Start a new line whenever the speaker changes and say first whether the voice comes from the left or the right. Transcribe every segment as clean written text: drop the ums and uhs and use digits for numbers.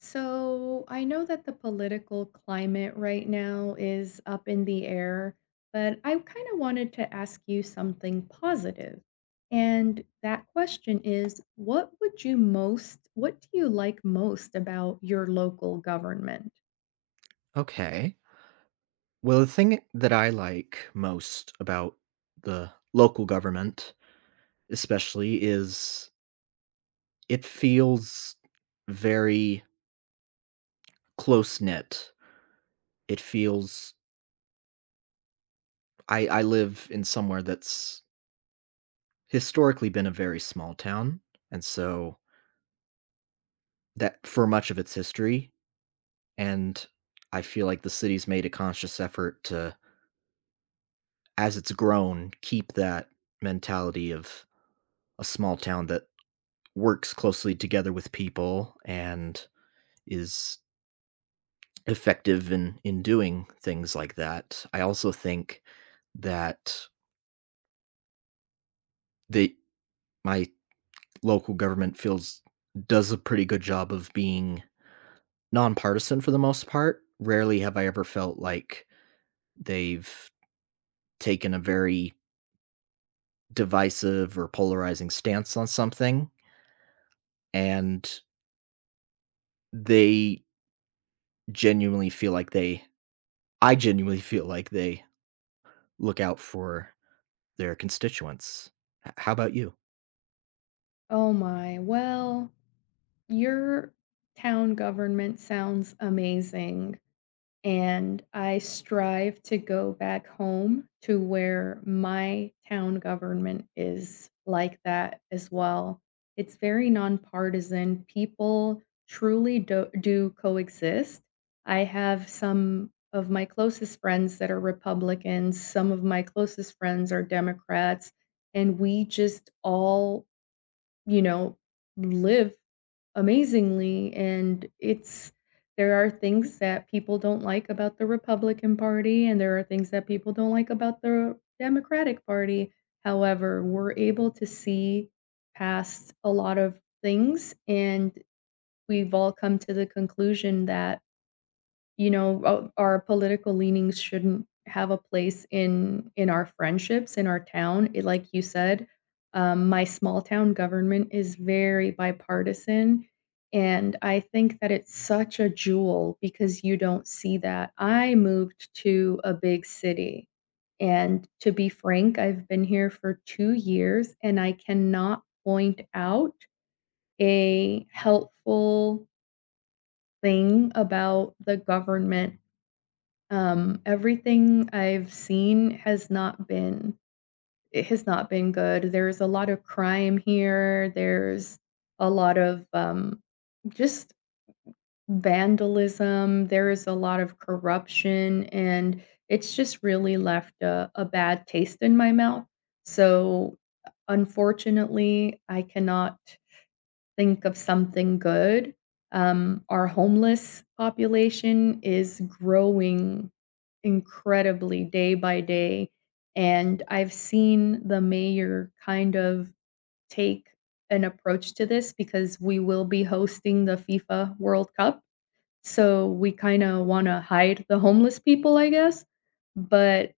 left: So I know that the political climate right now is up in the air, but I kind of wanted to ask you something positive. And that question is, what do you like most about your local government?
right: Okay. Well, the thing that I like most about the local government, especially, is it feels very close knit. It feels I live in somewhere that's historically been a very small town. And so that for much of its history. And I feel like the city's made a conscious effort to, as it's grown, keep that mentality of a small town that works closely together with people and is effective in doing things like that. I also think that the my local government feels does a pretty good job of being nonpartisan for the most part. Rarely have I ever felt like they've taken a very divisive or polarizing stance on something and they genuinely feel like they I genuinely feel like they look out for their constituents. How about you?
left: Oh my, well, your town government sounds amazing, and I strive to go back home to where my town government is like that as well. It's very nonpartisan. People truly do coexist. I have some of my closest friends that are Republicans, some of my closest friends are Democrats, and we just all, you know, live amazingly, and it's there are things that people don't like about the Republican Party, and there are things that people don't like about the Democratic Party. However, we're able to see past a lot of things, and we've all come to the conclusion that you know, ou our political leanings shouldn't have a place in our friendships, in our town. It like you said, my small town government is very bipartisan, and I think that it's such a jewel because you don't see that. I moved to a big city, and to be frank, I've been here for 2 years, and I cannot point out a helpful thing about the government. Everything I've seen has not been good. There's a lot of crime here. There's a lot of, just vandalism. There is a lot of corruption, and it's just really left a bad taste in my mouth. So, unfortunately, I cannot think of something good. Our homeless population is growing incredibly day by day, and I've seen the mayor kind of take an approach to this because we will be hosting the FIFA World Cup, so we kinda wanna hide the homeless people, I guess, but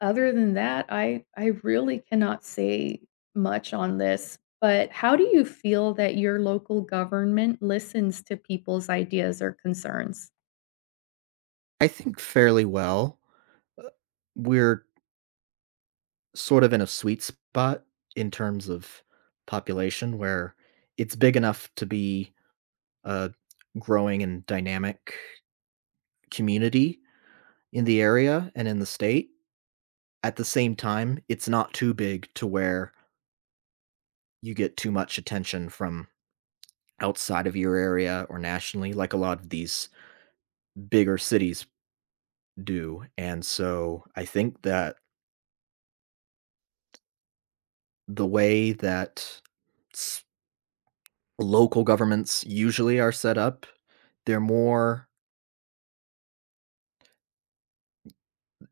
left: other than that, I really cannot say much on this, but how do you feel that your local government listens to people's ideas or concerns?
right: I think fairly well. Uh, We're sort of in a sweet spot in terms of population where it's big enough to be a growing and dynamic community in the area and in the state. At the same time, it's not too big to where you get too much attention from outside of your area or nationally, like a lot of these bigger cities do. And so I think that the way that s local governments usually are set up, they're more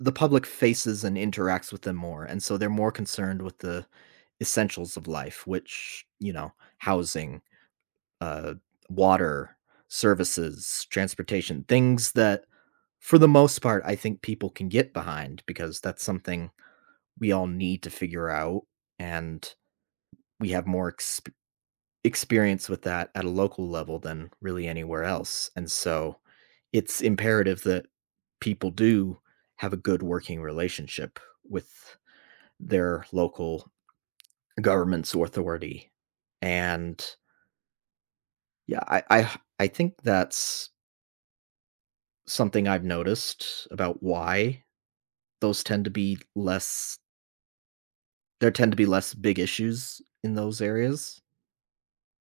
right: the public faces and interacts with them more, and so they're more concerned with the essentials of life, which, you know, housing, uh, water, services, transportation, things that, for the most part, I think people can get behind because that's something we all need to figure out, and we have more ex experience with that at a local level than really anywhere else. And so it's imperative that people do have a good working relationship with their local government's authority. And yeah, I think that's something I've noticed about why those tend to be less there tend to be less big issues in those areas.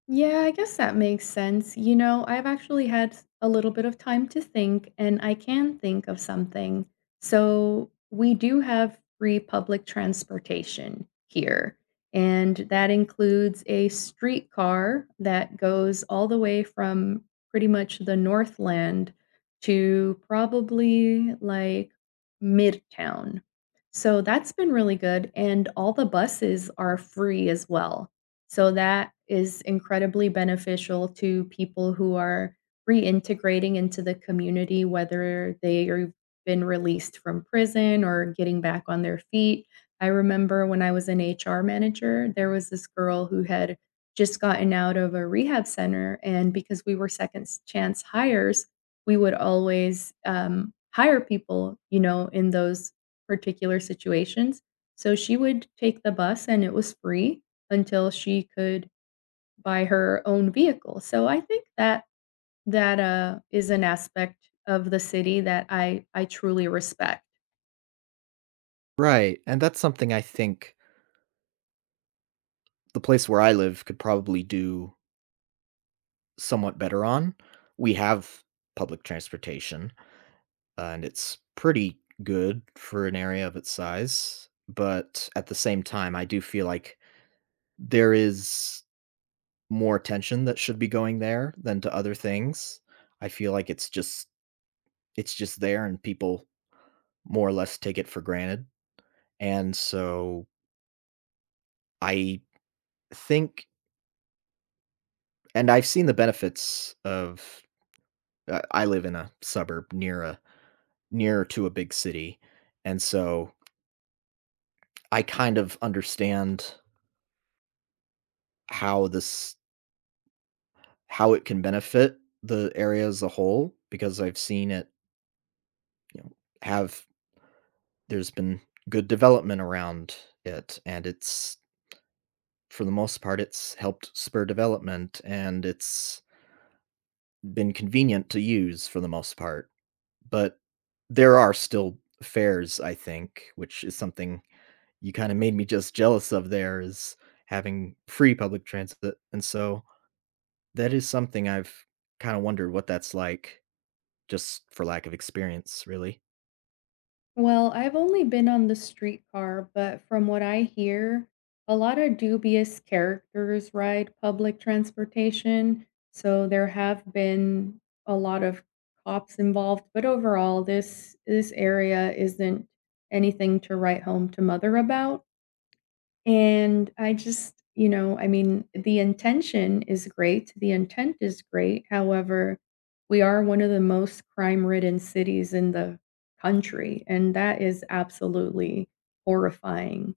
left: Yeah, I guess that makes sense. You know, I've actually had a little bit of time to think, and I can think of something. So, we do have free public transportation here, and that includes a streetcar that goes all the way from pretty much the Northland to probably like Midtown. So, that's been really good, and all the buses are free as well. So that is incredibly beneficial to people who are reintegrating into the community, whether they have been released from prison or getting back on their feet. I remember when I was an HR manager, there was this girl who had just gotten out of a rehab center, and because we were second chance hires, we would always hire people, you know, in those particular situations. So she would take the bus, and it was free until she could buy her own vehicle. So I think that that is an aspect of the city that I truly respect.
right: Right. And that's something I think the place where I live could probably do somewhat better on. We have public transportation, and it's pretty good for an area of its size, but at the same time, I do feel like there is more attention that should be going there than to other things. I feel like it's just there and people more or less take it for granted. And so I think and I've seen the benefits of I live in a suburb near to a big city. And so I kind of understand how this how it can benefit the area as a whole because I've seen it, you know, have there's been good development around it and it's for the most part it's helped spur development and it's been convenient to use for the most part. But there are still fares, I think, which is something you kind of made me just jealous of there is having free public transit. And so that is something I've kinda wondered what that's like, just for lack of experience, really.
left: Well, I've only been on the streetcar, but from what I hear, a lot of dubious characters ride public transportation, so there have been a lot of cops involved, but overall, this area isn't anything to write home to mother about. And I just, you know, I mean, the intention is great, the intent is great, however, we are one of the most crime-ridden cities in the country, and that is absolutely horrifying.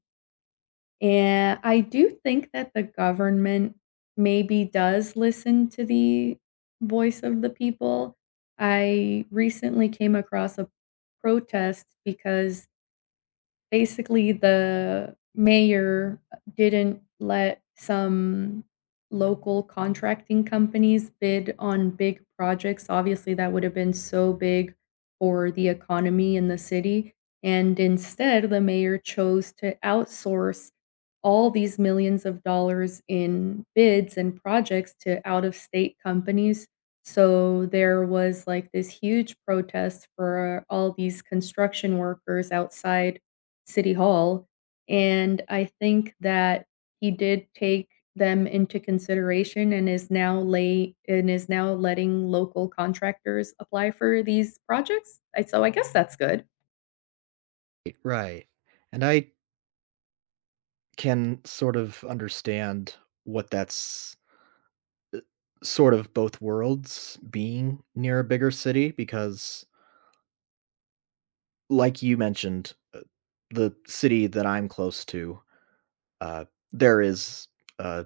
left: And I do think that the government maybe does listen to the voice of the people. I recently came across a protest because basically, the mayor didn't let some local contracting companies bid on big projects. Obviously, that would have been so big for the economy in the city, and instead, the mayor chose to outsource all these millions of dollars in bids and projects to out of state companies. So there was like this huge protest for all these construction workers outside City Hall. And I think that he did take them into consideration and is now letting local contractors apply for these projects. So I guess that's good.
right: It right. And I can sort of understand what that's sort of both worlds being near a bigger city because, like you mentioned, the city that I'm close to, uh, there is a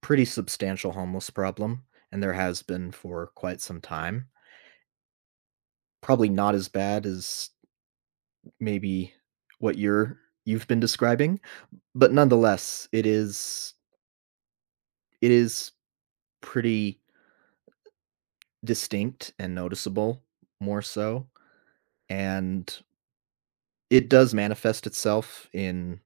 right: pretty substantial homeless problem, and there has been for quite some time. Probably not as bad as maybe what you've been describing, but nonetheless, it is pretty distinct and noticeable more so, and it does manifest itself in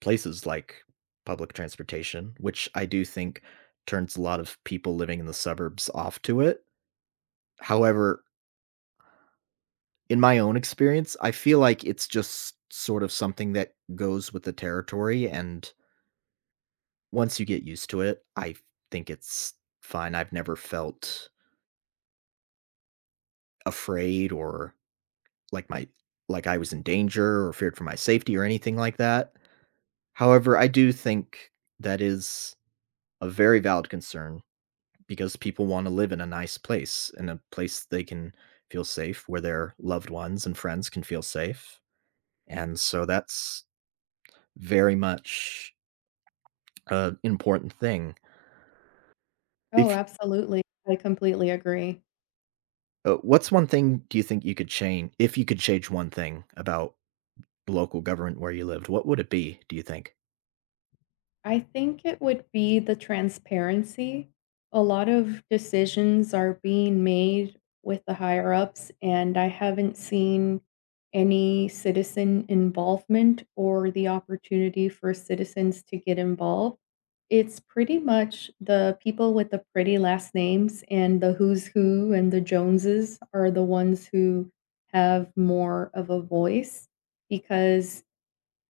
right: places like public transportation, which I do think turns a lot of people living in the suburbs off to it. However, in my own experience, I feel like it's just sort of something that goes with the territory and once you get used to it, I think it's fine. I've never felt afraid or like my like I was in danger or feared for my safety or anything like that. However, I do think that is a very valid concern because people want to live in a nice place, in a place they can feel safe, where their loved ones and friends can feel safe. And so that's very much an important thing.
left: Oh,
right: If
left: absolutely. I completely agree.
right: What's one thing do you think you could change if you could change one thing about local government where you lived, what would it be, do you think?
left: I think it would be the transparency. A lot of decisions are being made with the higher ups, and I haven't seen any citizen involvement or the opportunity for citizens to get involved. It's pretty much the people with the pretty last names and the who's who and the Joneses are the ones who have more of a voice because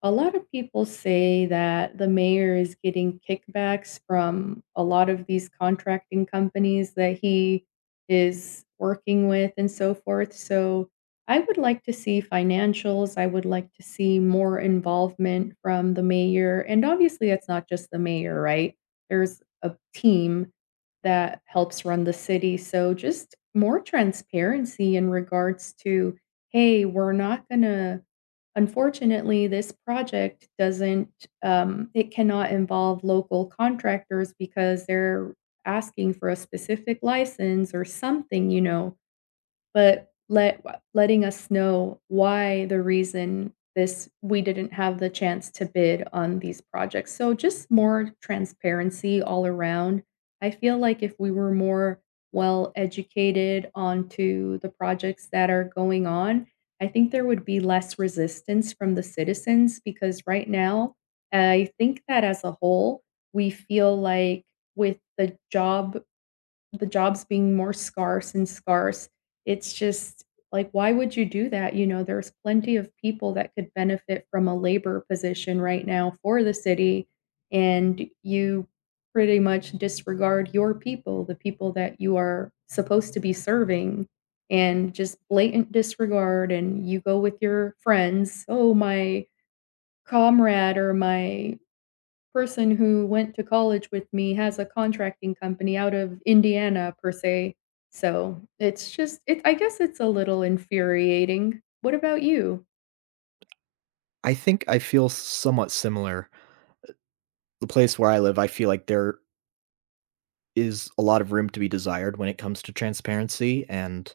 left: a lot of people say that the mayor is getting kickbacks from a lot of these contracting companies that he is working with and so forth. So I would like to see financials. I would like to see more involvement from the mayor. And obviously, it's not just the mayor, right? There's a team that helps run the city. So just more transparency in regards to, hey, we're not going to Unfortunately, this project doesn't, it cannot involve local contractors because they're asking for a specific license or something, you know, but letting us know why the reason this we didn't have the chance to bid on these projects. So just more transparency all around. I feel like if we were more well educated onto the projects that are going on, I think there would be less resistance from the citizens because right now, I think that as a whole, we feel like with the jobs being more scarce and scarce, it's just like, why would you do that? You know, there's plenty of people that could benefit from a labor position right now for the city, and you pretty much disregard your people, the people that you are supposed to be serving, and just blatant disregard. And you go with your friends, oh, my comrade or my person who went to college with me has a contracting company out of Indiana per se, so it's just it I guess it's a little infuriating. What about you?
right: I think I feel somewhat similar. The place where I live, I feel like there is a lot of room to be desired when it comes to transparency and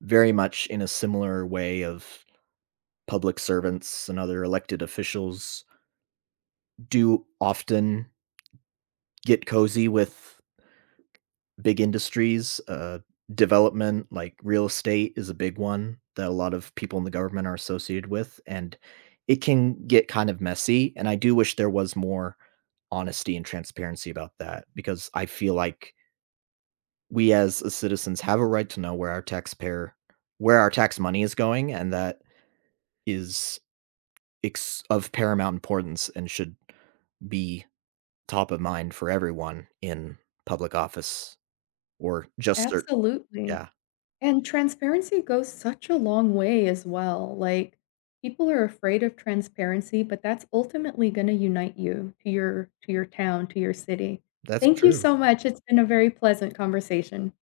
right: very much in a similar way of public servants and other elected officials do often get cozy with big industries, development, like real estate is a big one that a lot of people in the government are associated with, and it can get kind of messy. And I do wish there was more honesty and transparency about that because I feel like we as citizens have a right to know where our taxpayer where our tax money is going, and that is of paramount importance and should be top of mind for everyone in public office or just
left: Absolutely,
right: yeah,
left: and transparency goes such a long way as well, like, people are afraid of transparency, but that's ultimately gonna unite you to your town, to your city.
right: that's
left: Thank you
right: true.
left: so much, it's been a very pleasant conversation.